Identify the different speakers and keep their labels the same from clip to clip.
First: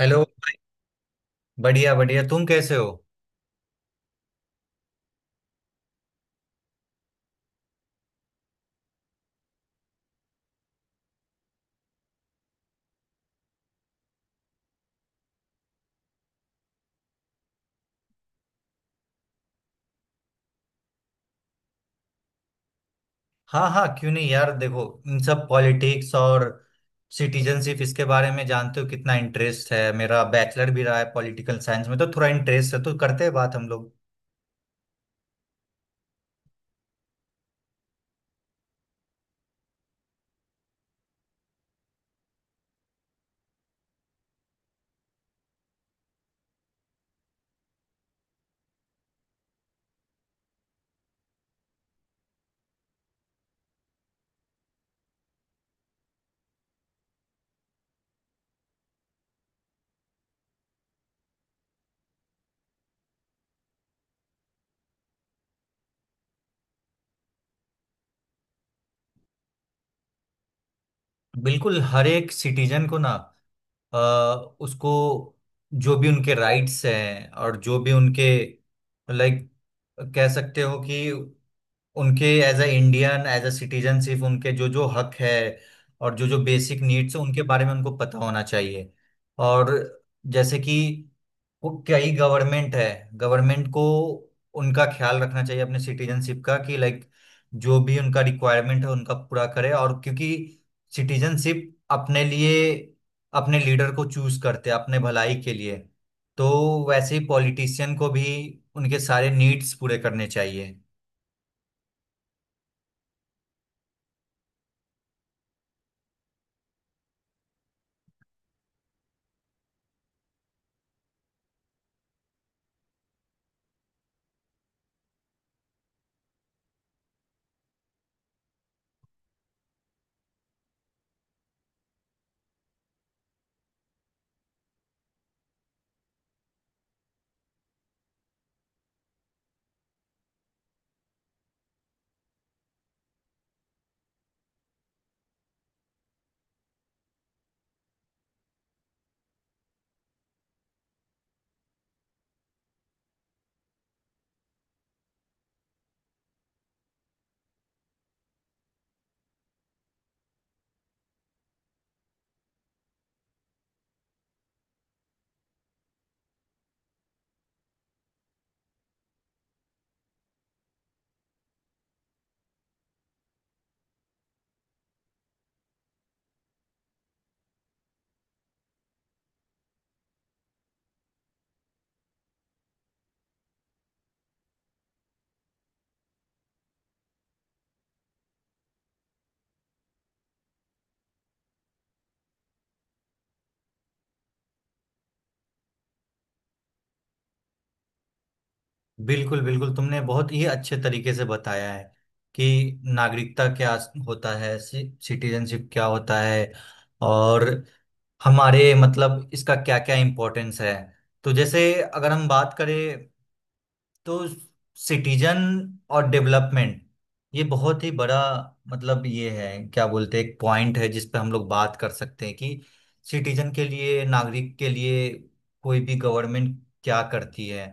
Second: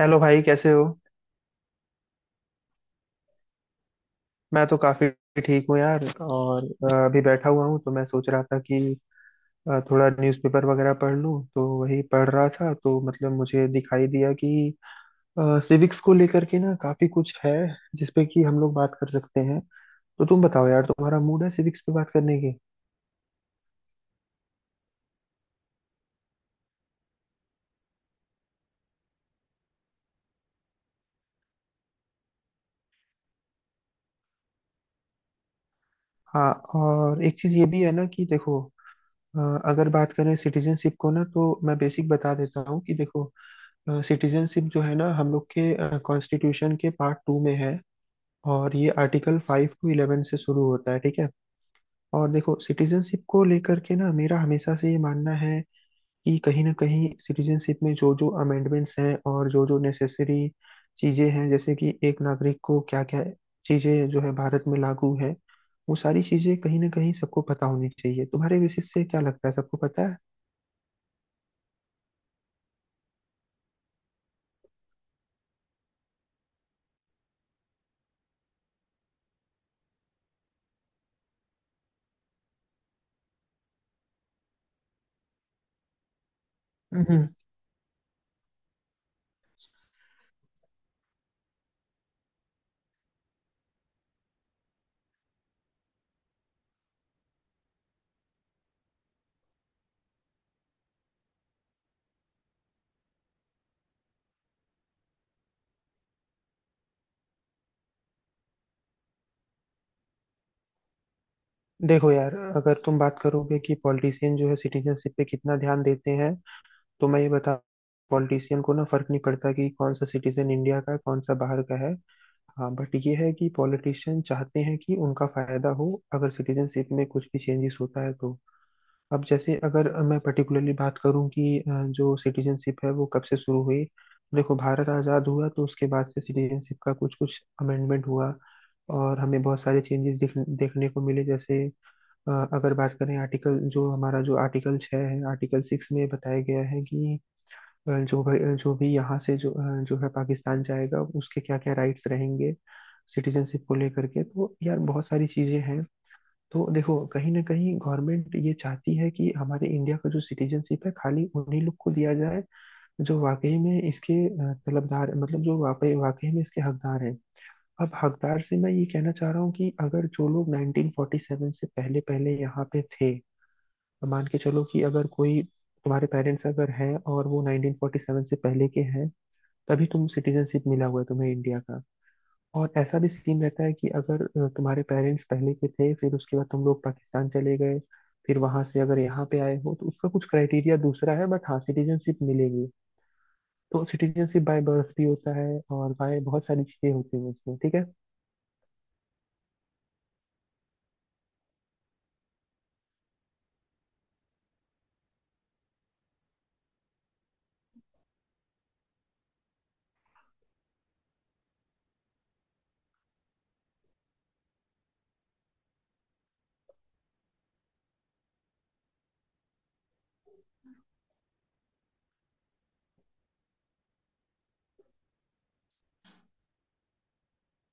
Speaker 1: Hello
Speaker 2: hello.
Speaker 1: भाई कैसे हो।
Speaker 2: बढ़िया बढ़िया, तुम कैसे हो।
Speaker 1: मैं तो काफी ठीक हूँ यार। और अभी बैठा हुआ हूँ तो मैं सोच रहा था कि थोड़ा न्यूज़पेपर वगैरह पढ़ लूँ, तो वही पढ़ रहा था। तो मतलब मुझे दिखाई दिया कि सिविक्स को लेकर के ना काफी कुछ है जिसपे कि हम लोग बात कर सकते हैं। तो तुम बताओ यार, तुम्हारा मूड है सिविक्स पे बात करने की।
Speaker 2: हाँ हाँ, क्यों नहीं यार, देखो इन सब पॉलिटिक्स और सिटीजनशिप इसके बारे में जानते हो कितना इंटरेस्ट है मेरा, बैचलर भी रहा है पॉलिटिकल साइंस में तो थोड़ा इंटरेस्ट है, तो करते हैं बात हम लोग।
Speaker 1: हाँ और एक चीज ये भी है ना कि देखो, अ, अगर बात करें सिटीजनशिप को ना, तो मैं बेसिक बता देता हूँ कि देखो, सिटीजनशिप जो है ना, हम लोग के कॉन्स्टिट्यूशन के पार्ट टू में है। और ये आर्टिकल फाइव टू इलेवन से शुरू होता है, ठीक है। और देखो सिटीजनशिप को लेकर के ना, मेरा हमेशा से ये मानना है कि कहीं ना कहीं सिटीजनशिप में जो जो अमेंडमेंट्स हैं और जो जो नेसेसरी चीजें हैं, जैसे कि एक नागरिक को क्या क्या चीजें जो है भारत में लागू है, वो सारी चीजें कहीं ना कहीं सबको पता होनी चाहिए। तुम्हारे बेसिस से क्या लगता है, सबको पता है?
Speaker 2: बिल्कुल, हर एक सिटीजन को ना, अ, उसको जो भी उनके राइट्स हैं और जो भी उनके लाइक कह सकते हो कि उनके as a Indian, as a citizen, सिर्फ उनके जो जो हक है और जो जो बेसिक नीड्स है
Speaker 1: हम्म,
Speaker 2: उनके बारे में उनको पता होना चाहिए। और जैसे कि वो कई गवर्नमेंट है, गवर्नमेंट को उनका ख्याल रखना चाहिए अपने सिटीजनशिप का कि लाइक जो भी उनका रिक्वायरमेंट है उनका पूरा करे। और क्योंकि सिटीजनशिप अपने लिए अपने लीडर को चूज करते हैं अपने भलाई के लिए, तो वैसे ही पॉलिटिशियन को भी उनके सारे नीड्स पूरे करने चाहिए।
Speaker 1: देखो यार, अगर तुम बात करोगे कि पॉलिटिशियन जो है सिटीजनशिप पे कितना ध्यान देते हैं, तो मैं ये बता, पॉलिटिशियन को ना फर्क नहीं पड़ता कि कौन सा सिटीजन इंडिया का है कौन सा बाहर का है। हाँ, बट ये है कि पॉलिटिशियन चाहते हैं कि उनका फायदा हो अगर सिटीजनशिप में कुछ भी चेंजेस होता है तो। अब जैसे अगर मैं पर्टिकुलरली बात करूं कि जो सिटीजनशिप है वो कब से शुरू हुई। देखो, भारत आज़ाद हुआ तो उसके बाद से सिटीजनशिप का कुछ कुछ अमेंडमेंट हुआ, और हमें बहुत सारे चेंजेस देखने को मिले। जैसे अगर बात करें आर्टिकल, जो हमारा जो आर्टिकल छः है, आर्टिकल सिक्स में बताया गया है कि जो भाई जो भी यहाँ से जो जो है पाकिस्तान जाएगा उसके क्या क्या राइट्स रहेंगे सिटीजनशिप को लेकर के। तो यार बहुत सारी चीजें हैं। तो देखो कहीं ना कहीं गवर्नमेंट ये चाहती है कि हमारे इंडिया का जो सिटीजनशिप है खाली उन्हीं लोग को दिया जाए जो वाकई में इसके तलबदार, मतलब जो वाकई वाकई में इसके हकदार हैं। अब हकदार से मैं ये कहना चाह रहा हूँ कि अगर जो लोग 1947 से पहले पहले यहाँ पे थे, मान के चलो कि अगर कोई तुम्हारे पेरेंट्स अगर हैं और वो 1947 से पहले के हैं, तभी तुम सिटीजनशिप मिला हुआ है तुम्हें इंडिया का। और ऐसा भी सीन रहता है कि अगर तुम्हारे पेरेंट्स पहले के थे, फिर उसके बाद तुम लोग पाकिस्तान चले गए, फिर वहां से अगर यहाँ पे आए हो, तो उसका कुछ क्राइटेरिया दूसरा है, बट हाँ सिटीजनशिप मिलेगी। तो सिटीजनशिप बाय बर्थ भी होता है और बाय बहुत सारी चीजें होती हैं इसमें, ठीक है।
Speaker 2: बिल्कुल बिल्कुल, तुमने बहुत ही अच्छे तरीके से बताया है कि नागरिकता क्या होता है, सिटीजनशिप क्या होता है और हमारे मतलब इसका क्या क्या इम्पोर्टेंस है। तो जैसे अगर हम बात करें तो सिटीजन और डेवलपमेंट, ये बहुत ही बड़ा मतलब ये है, क्या बोलते हैं, एक पॉइंट है जिस पे हम लोग बात कर सकते हैं कि सिटीजन के लिए, नागरिक के लिए कोई भी गवर्नमेंट क्या करती है,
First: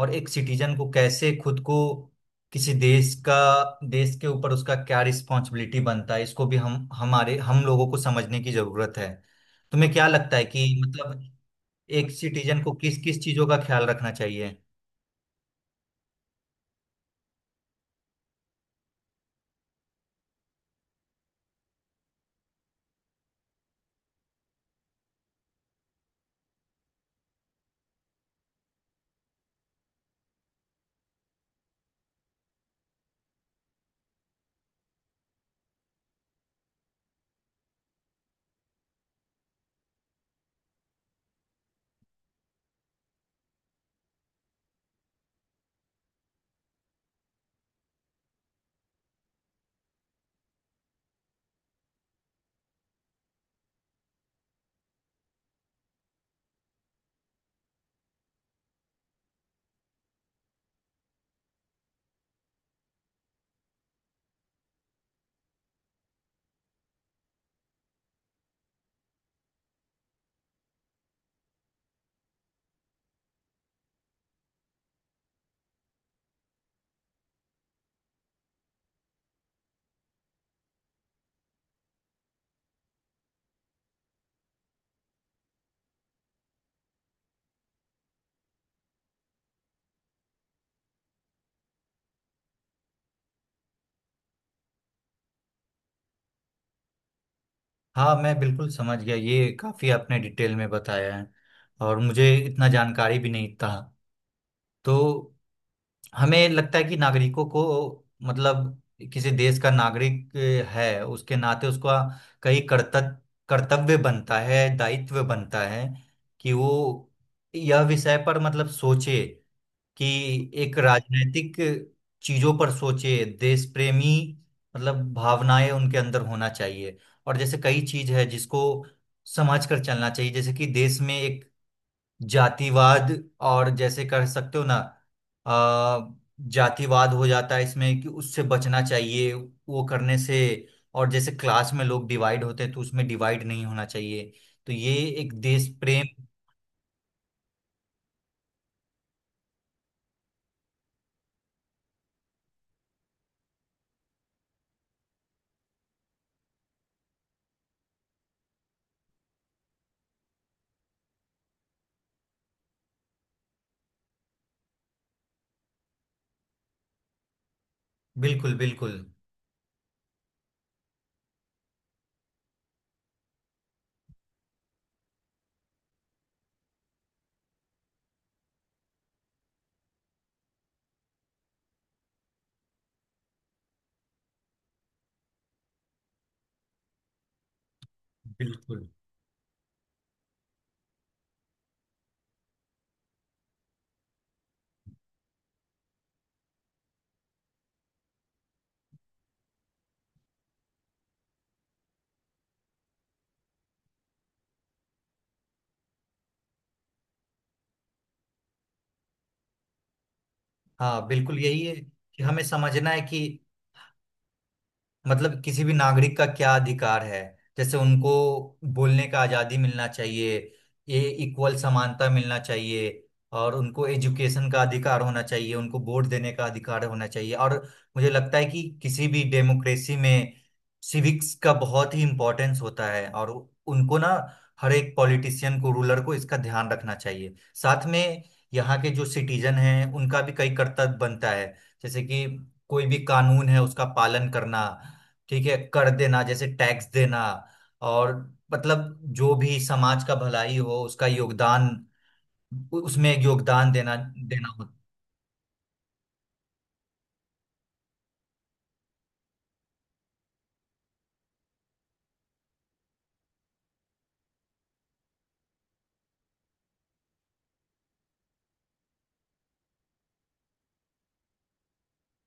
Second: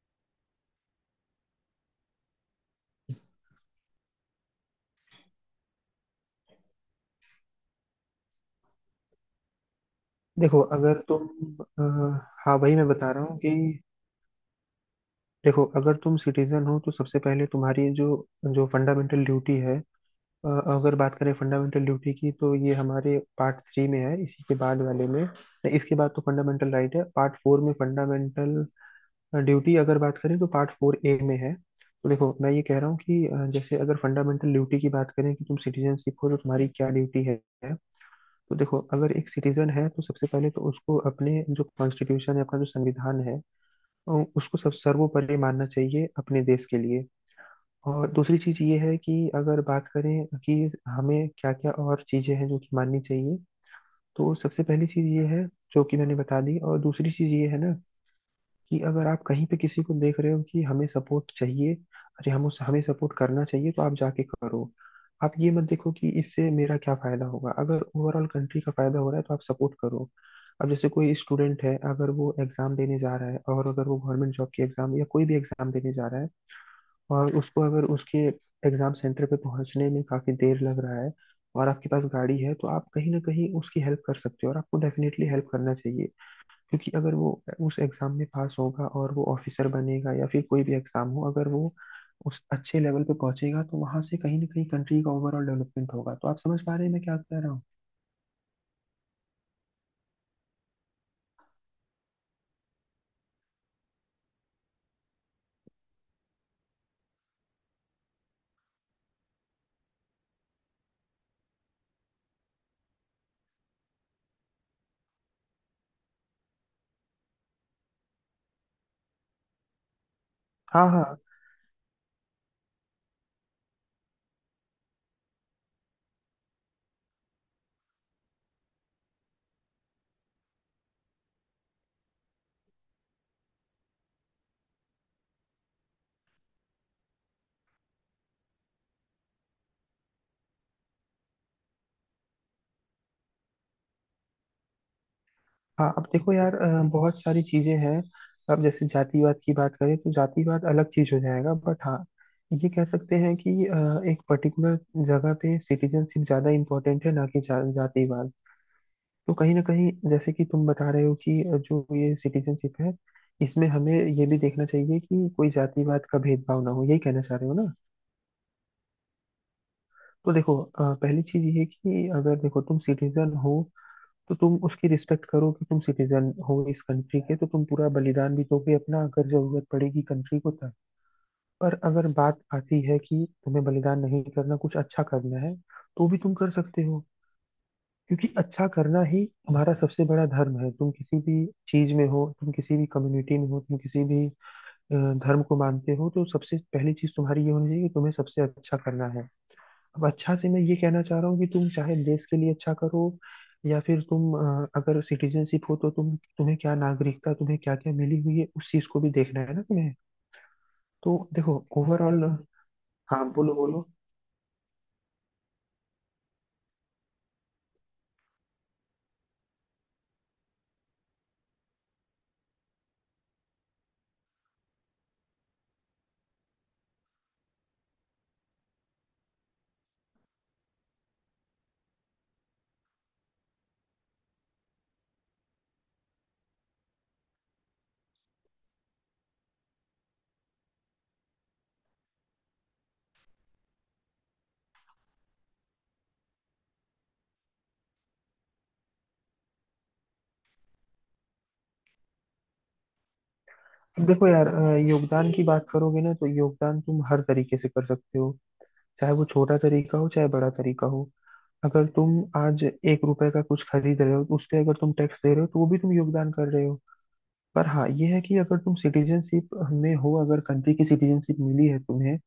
Speaker 2: और एक सिटीजन को कैसे खुद को किसी देश का, देश के ऊपर उसका क्या रिस्पॉन्सिबिलिटी बनता है, इसको भी हम हमारे हम लोगों को समझने की जरूरत है। तुम्हें क्या लगता है
Speaker 1: देखो
Speaker 2: कि
Speaker 1: अगर
Speaker 2: मतलब
Speaker 1: तुम अ,
Speaker 2: एक
Speaker 1: हाँ
Speaker 2: सिटीजन को
Speaker 1: वही मैं
Speaker 2: किस
Speaker 1: बता
Speaker 2: किस
Speaker 1: रहा हूँ
Speaker 2: चीजों
Speaker 1: कि
Speaker 2: का ख्याल रखना चाहिए।
Speaker 1: देखो अगर तुम सिटीजन हो तो सबसे पहले तुम्हारी जो जो फंडामेंटल ड्यूटी है, अ, अगर बात करें फंडामेंटल ड्यूटी की, तो ये हमारे पार्ट थ्री में है, इसी के बाद वाले में। नहीं, इसके बाद तो फंडामेंटल राइट है पार्ट फोर में, फंडामेंटल ड्यूटी अगर बात करें तो पार्ट फोर ए में है। तो देखो मैं ये कह रहा हूँ कि जैसे अगर फंडामेंटल ड्यूटी की बात करें कि तुम सिटीजनशिप हो तो तुम्हारी क्या ड्यूटी है। तो देखो अगर एक सिटीजन है, तो सबसे पहले तो उसको अपने जो कॉन्स्टिट्यूशन है, अपना जो संविधान है, अ, उसको सब सर्वोपरि मानना चाहिए अपने देश के लिए। और दूसरी चीज ये है कि अगर बात करें कि हमें क्या क्या और चीजें हैं जो कि माननी चाहिए, तो सबसे पहली चीज ये है जो कि मैंने बता दी। और दूसरी चीज ये है ना कि अगर आप कहीं पे किसी को देख रहे हो कि हमें सपोर्ट चाहिए, अरे हम उस हमें सपोर्ट करना चाहिए तो आप जाके करो। आप ये मत देखो कि इससे मेरा क्या फायदा होगा, अगर ओवरऑल कंट्री का फायदा हो रहा है तो आप सपोर्ट करो। अब जैसे कोई स्टूडेंट है, अगर वो एग्जाम देने जा रहा है, और अगर वो गवर्नमेंट जॉब की एग्जाम या कोई भी एग्जाम देने जा रहा है, और उसको अगर उसके एग्जाम सेंटर पे पहुंचने में काफी देर लग रहा है और आपके पास गाड़ी है, तो आप कहीं ना कहीं उसकी हेल्प कर सकते हो और आपको डेफिनेटली हेल्प करना चाहिए। क्योंकि अगर वो उस एग्जाम में पास होगा और वो ऑफिसर बनेगा या फिर कोई भी एग्जाम हो, अगर वो उस अच्छे लेवल पे पहुंचेगा तो वहां से कहीं ना कहीं कंट्री का ओवरऑल डेवलपमेंट होगा। तो आप समझ पा रहे हैं मैं क्या कह रहा हूँ?
Speaker 2: हाँ मैं बिल्कुल समझ गया, ये काफी आपने डिटेल में बताया है और मुझे इतना जानकारी भी नहीं था। तो हमें लगता है कि नागरिकों को, मतलब किसी देश का नागरिक है उसके नाते उसका कई कर्तव्य, कर्तव्य बनता है, दायित्व बनता है कि वो यह विषय पर मतलब सोचे कि एक
Speaker 1: हाँ हाँ
Speaker 2: राजनीतिक चीजों पर सोचे, देश प्रेमी मतलब भावनाएं उनके अंदर होना चाहिए। और जैसे कई चीज है जिसको समझ कर चलना चाहिए, जैसे कि देश में एक जातिवाद, और जैसे कह सकते हो ना, अ, जातिवाद हो जाता है इसमें कि उससे बचना चाहिए, वो करने से। और जैसे क्लास में लोग डिवाइड होते हैं तो उसमें डिवाइड नहीं होना चाहिए। तो ये एक देश
Speaker 1: हाँ।
Speaker 2: प्रेम।
Speaker 1: अब देखो यार, बहुत सारी चीजें हैं। अब जैसे जातिवाद की बात करें, तो जातिवाद अलग चीज हो जाएगा, बट हाँ ये कह सकते हैं कि एक पर्टिकुलर जगह पे सिटीजनशिप ज्यादा इम्पोर्टेंट है ना कि जातिवाद। तो कहीं ना कहीं जैसे कि तुम बता रहे हो कि जो ये सिटीजनशिप है, इसमें हमें ये भी देखना चाहिए कि कोई जातिवाद का भेदभाव ना हो, यही कहना चाह रहे हो ना।
Speaker 2: बिल्कुल बिल्कुल
Speaker 1: तो देखो पहली चीज ये है कि अगर देखो तुम सिटीजन हो, तो तुम उसकी रिस्पेक्ट करो कि तुम सिटीजन हो इस कंट्री के, तो तुम पूरा बलिदान भी दोगे अपना अगर जरूरत पड़ेगी कंट्री को तब। पर अगर बात आती है कि तुम्हें बलिदान नहीं करना कुछ अच्छा करना है, तो भी तुम कर सकते हो, क्योंकि अच्छा
Speaker 2: बिल्कुल।
Speaker 1: करना ही हमारा सबसे बड़ा धर्म है। तुम किसी भी चीज में हो, तुम किसी भी कम्युनिटी में हो, तुम किसी भी धर्म को मानते हो, तो सबसे पहली चीज तुम्हारी ये होनी चाहिए कि तुम्हें सबसे अच्छा करना है। अब अच्छा से मैं ये कहना चाह रहा हूँ कि तुम चाहे देश के लिए अच्छा करो, या फिर तुम अगर सिटीजनशिप हो तो तुम्हें क्या नागरिकता तुम्हें क्या क्या मिली हुई है उस चीज को भी देखना है ना तुम्हें।
Speaker 2: हाँ
Speaker 1: तो
Speaker 2: बिल्कुल,
Speaker 1: देखो
Speaker 2: यही है कि
Speaker 1: ओवरऑल,
Speaker 2: हमें समझना है कि
Speaker 1: हाँ बोलो बोलो।
Speaker 2: मतलब किसी भी नागरिक का क्या अधिकार है। जैसे उनको बोलने का आजादी मिलना चाहिए, ये इक्वल समानता मिलना चाहिए, और उनको एजुकेशन का अधिकार होना चाहिए, उनको वोट देने का अधिकार होना चाहिए। और मुझे लगता है कि किसी भी डेमोक्रेसी में सिविक्स का बहुत ही इम्पोर्टेंस होता है, और उनको ना हर एक पॉलिटिशियन को, रूलर को इसका ध्यान रखना चाहिए। साथ में यहाँ के जो सिटीजन हैं उनका भी कई कर्तव्य बनता है, जैसे कि कोई भी कानून है उसका पालन करना, ठीक है कर देना, जैसे टैक्स देना। और मतलब जो भी समाज का भलाई हो उसका योगदान, उसमें एक योगदान देना,
Speaker 1: अब देखो यार,
Speaker 2: देना हो।
Speaker 1: योगदान की बात करोगे ना, तो योगदान तुम हर तरीके से कर सकते हो, चाहे वो छोटा तरीका हो चाहे बड़ा तरीका हो। अगर तुम आज एक रुपए का कुछ खरीद रहे हो तो उस पे अगर तुम टैक्स दे रहे हो, तो वो भी तुम योगदान कर रहे हो। पर हाँ ये है कि अगर तुम सिटीजनशिप में हो, अगर कंट्री की सिटीजनशिप मिली है तुम्हें,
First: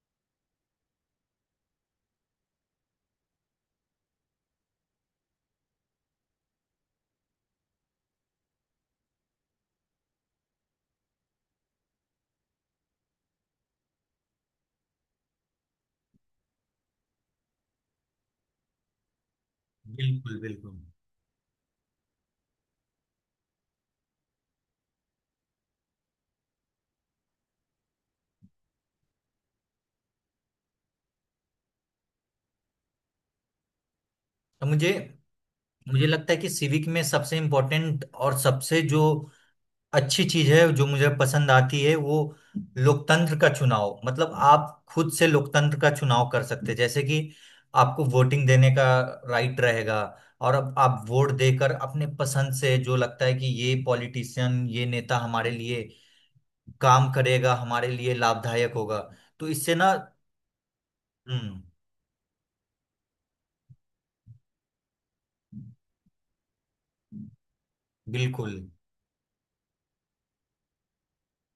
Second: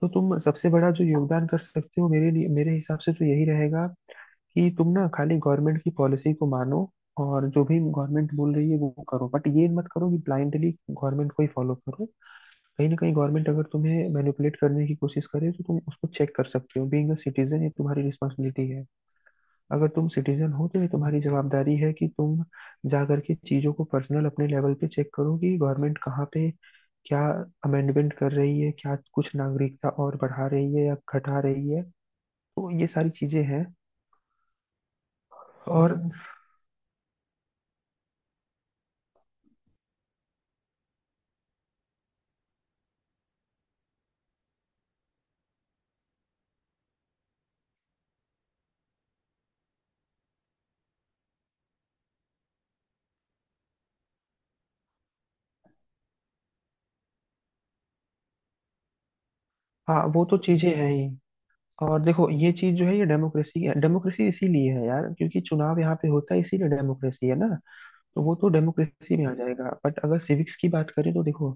Speaker 1: तो तुम सबसे बड़ा जो योगदान कर सकते हो मेरे लिए, मेरे हिसाब से तो यही रहेगा कि तुम ना खाली गवर्नमेंट की पॉलिसी को मानो और जो भी गवर्नमेंट बोल रही है वो करो, बट ये मत करो कि ब्लाइंडली गवर्नमेंट को ही फॉलो करो। कहीं ना कहीं गवर्नमेंट अगर तुम्हें मैनिपुलेट करने की कोशिश करे, तो तुम उसको चेक कर सकते हो, बीइंग अ सिटीजन ये तुम्हारी रिस्पॉन्सिबिलिटी है। अगर तुम
Speaker 2: बिल्कुल
Speaker 1: सिटीजन हो
Speaker 2: बिल्कुल।
Speaker 1: तो ये तुम्हारी जवाबदारी है कि तुम जा करके चीजों को पर्सनल अपने लेवल पे चेक करो कि गवर्नमेंट कहाँ पे क्या अमेंडमेंट कर रही है, क्या कुछ नागरिकता और बढ़ा रही है या घटा रही है। तो ये सारी चीजें हैं।
Speaker 2: तो मुझे
Speaker 1: और
Speaker 2: मुझे लगता है कि सिविक में सबसे इम्पोर्टेंट और सबसे जो अच्छी चीज है जो मुझे पसंद आती है वो लोकतंत्र का चुनाव, मतलब आप खुद से लोकतंत्र का चुनाव कर सकते हैं। जैसे कि आपको वोटिंग देने का राइट रहेगा, और अब आप वोट देकर अपने पसंद से जो लगता है कि ये पॉलिटिशियन, ये नेता हमारे लिए काम करेगा, हमारे लिए लाभदायक होगा, तो इससे ना।
Speaker 1: हाँ, वो तो चीजें हैं ही।
Speaker 2: हम्म।
Speaker 1: और देखो ये चीज जो है, ये डेमोक्रेसी है, डेमोक्रेसी इसीलिए है यार क्योंकि चुनाव यहाँ पे होता है, इसीलिए डेमोक्रेसी है ना। तो वो तो
Speaker 2: बिल्कुल
Speaker 1: डेमोक्रेसी में आ जाएगा, बट अगर सिविक्स की बात करें तो देखो,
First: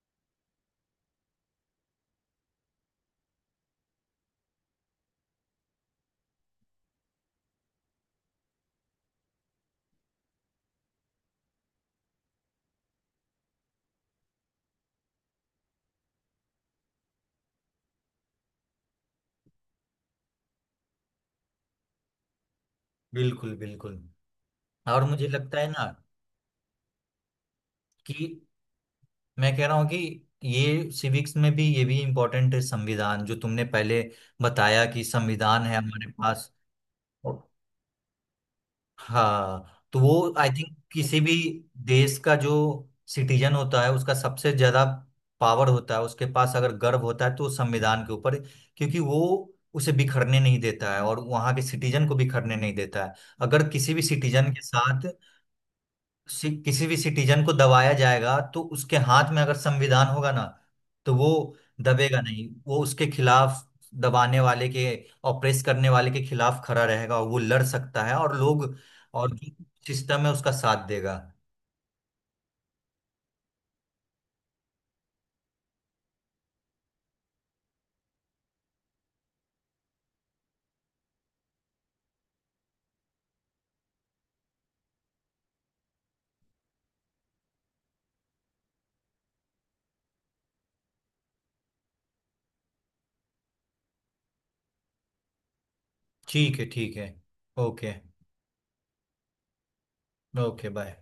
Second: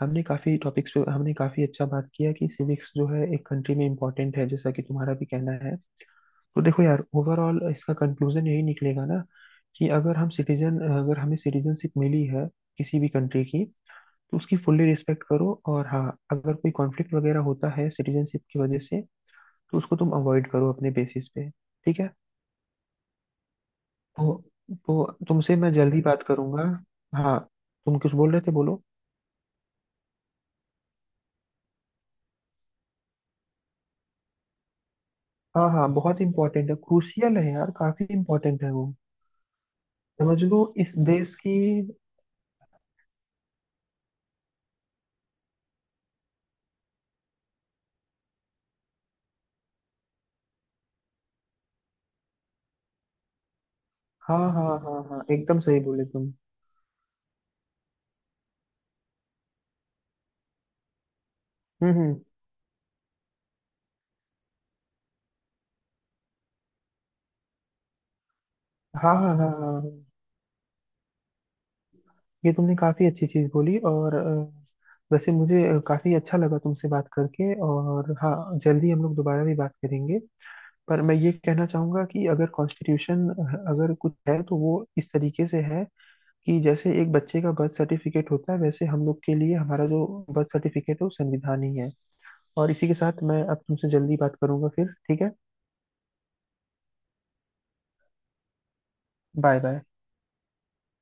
Speaker 1: हमने काफी टॉपिक्स पे, हमने काफी अच्छा बात किया कि सिविक्स जो है एक कंट्री में इम्पोर्टेंट है, जैसा कि तुम्हारा भी कहना है। तो देखो यार, ओवरऑल इसका कंक्लूजन यही निकलेगा ना कि अगर हम सिटीजन, अगर हमें सिटीजनशिप मिली है किसी भी कंट्री की, तो उसकी फुल्ली रिस्पेक्ट करो। और हाँ, अगर कोई कॉन्फ्लिक्ट वगैरह होता है सिटीजनशिप की वजह से, तो उसको तुम अवॉइड करो अपने बेसिस पे, ठीक है।
Speaker 2: बिल्कुल बिल्कुल।
Speaker 1: तो
Speaker 2: और
Speaker 1: तो
Speaker 2: मुझे
Speaker 1: तुमसे
Speaker 2: लगता है
Speaker 1: मैं
Speaker 2: ना
Speaker 1: जल्दी बात करूंगा। हाँ, तुम कुछ
Speaker 2: कि
Speaker 1: बोल रहे थे, बोलो।
Speaker 2: मैं कह रहा हूँ कि ये सिविक्स में भी ये भी इम्पोर्टेंट है, संविधान जो तुमने पहले बताया कि संविधान
Speaker 1: हाँ
Speaker 2: है
Speaker 1: हाँ,
Speaker 2: हमारे
Speaker 1: बहुत
Speaker 2: पास।
Speaker 1: इम्पोर्टेंट है, क्रूशियल है यार, काफी इम्पोर्टेंट है वो,
Speaker 2: हाँ तो वो
Speaker 1: समझ
Speaker 2: आई
Speaker 1: लो
Speaker 2: थिंक
Speaker 1: इस
Speaker 2: किसी भी
Speaker 1: देश की।
Speaker 2: देश का जो सिटीजन होता है उसका सबसे ज्यादा पावर होता है उसके पास, अगर गर्व होता है तो उस संविधान के ऊपर। क्योंकि वो उसे बिखरने नहीं देता है और वहां के सिटीजन को बिखरने नहीं देता है। अगर किसी भी
Speaker 1: हाँ
Speaker 2: सिटीजन के
Speaker 1: हाँ हाँ
Speaker 2: साथ,
Speaker 1: हाँ, एकदम सही बोले तुम।
Speaker 2: किसी भी सिटीजन को दबाया जाएगा, तो उसके हाथ में अगर संविधान होगा ना, तो वो दबेगा
Speaker 1: हम्म।
Speaker 2: नहीं, वो उसके खिलाफ, दबाने वाले के, ऑप्रेस करने वाले के खिलाफ खड़ा रहेगा, और वो लड़ सकता है। और लोग
Speaker 1: हाँ हाँ
Speaker 2: और
Speaker 1: हाँ हाँ हाँ।
Speaker 2: सिस्टम है उसका साथ देगा।
Speaker 1: ये तुमने काफी अच्छी चीज बोली। और वैसे मुझे काफी अच्छा लगा तुमसे बात करके, और हाँ जल्दी हम लोग दोबारा भी बात करेंगे। पर मैं ये कहना चाहूंगा कि अगर कॉन्स्टिट्यूशन, अगर कुछ है तो वो इस तरीके से है कि जैसे एक बच्चे का बर्थ सर्टिफिकेट होता है, वैसे हम लोग के लिए हमारा जो बर्थ सर्टिफिकेट है वो संविधान ही है। और इसी के साथ मैं अब तुमसे जल्दी बात करूंगा फिर, ठीक है।
Speaker 2: ठीक है ठीक है। Okay.
Speaker 1: Bye bye.
Speaker 2: Okay, bye.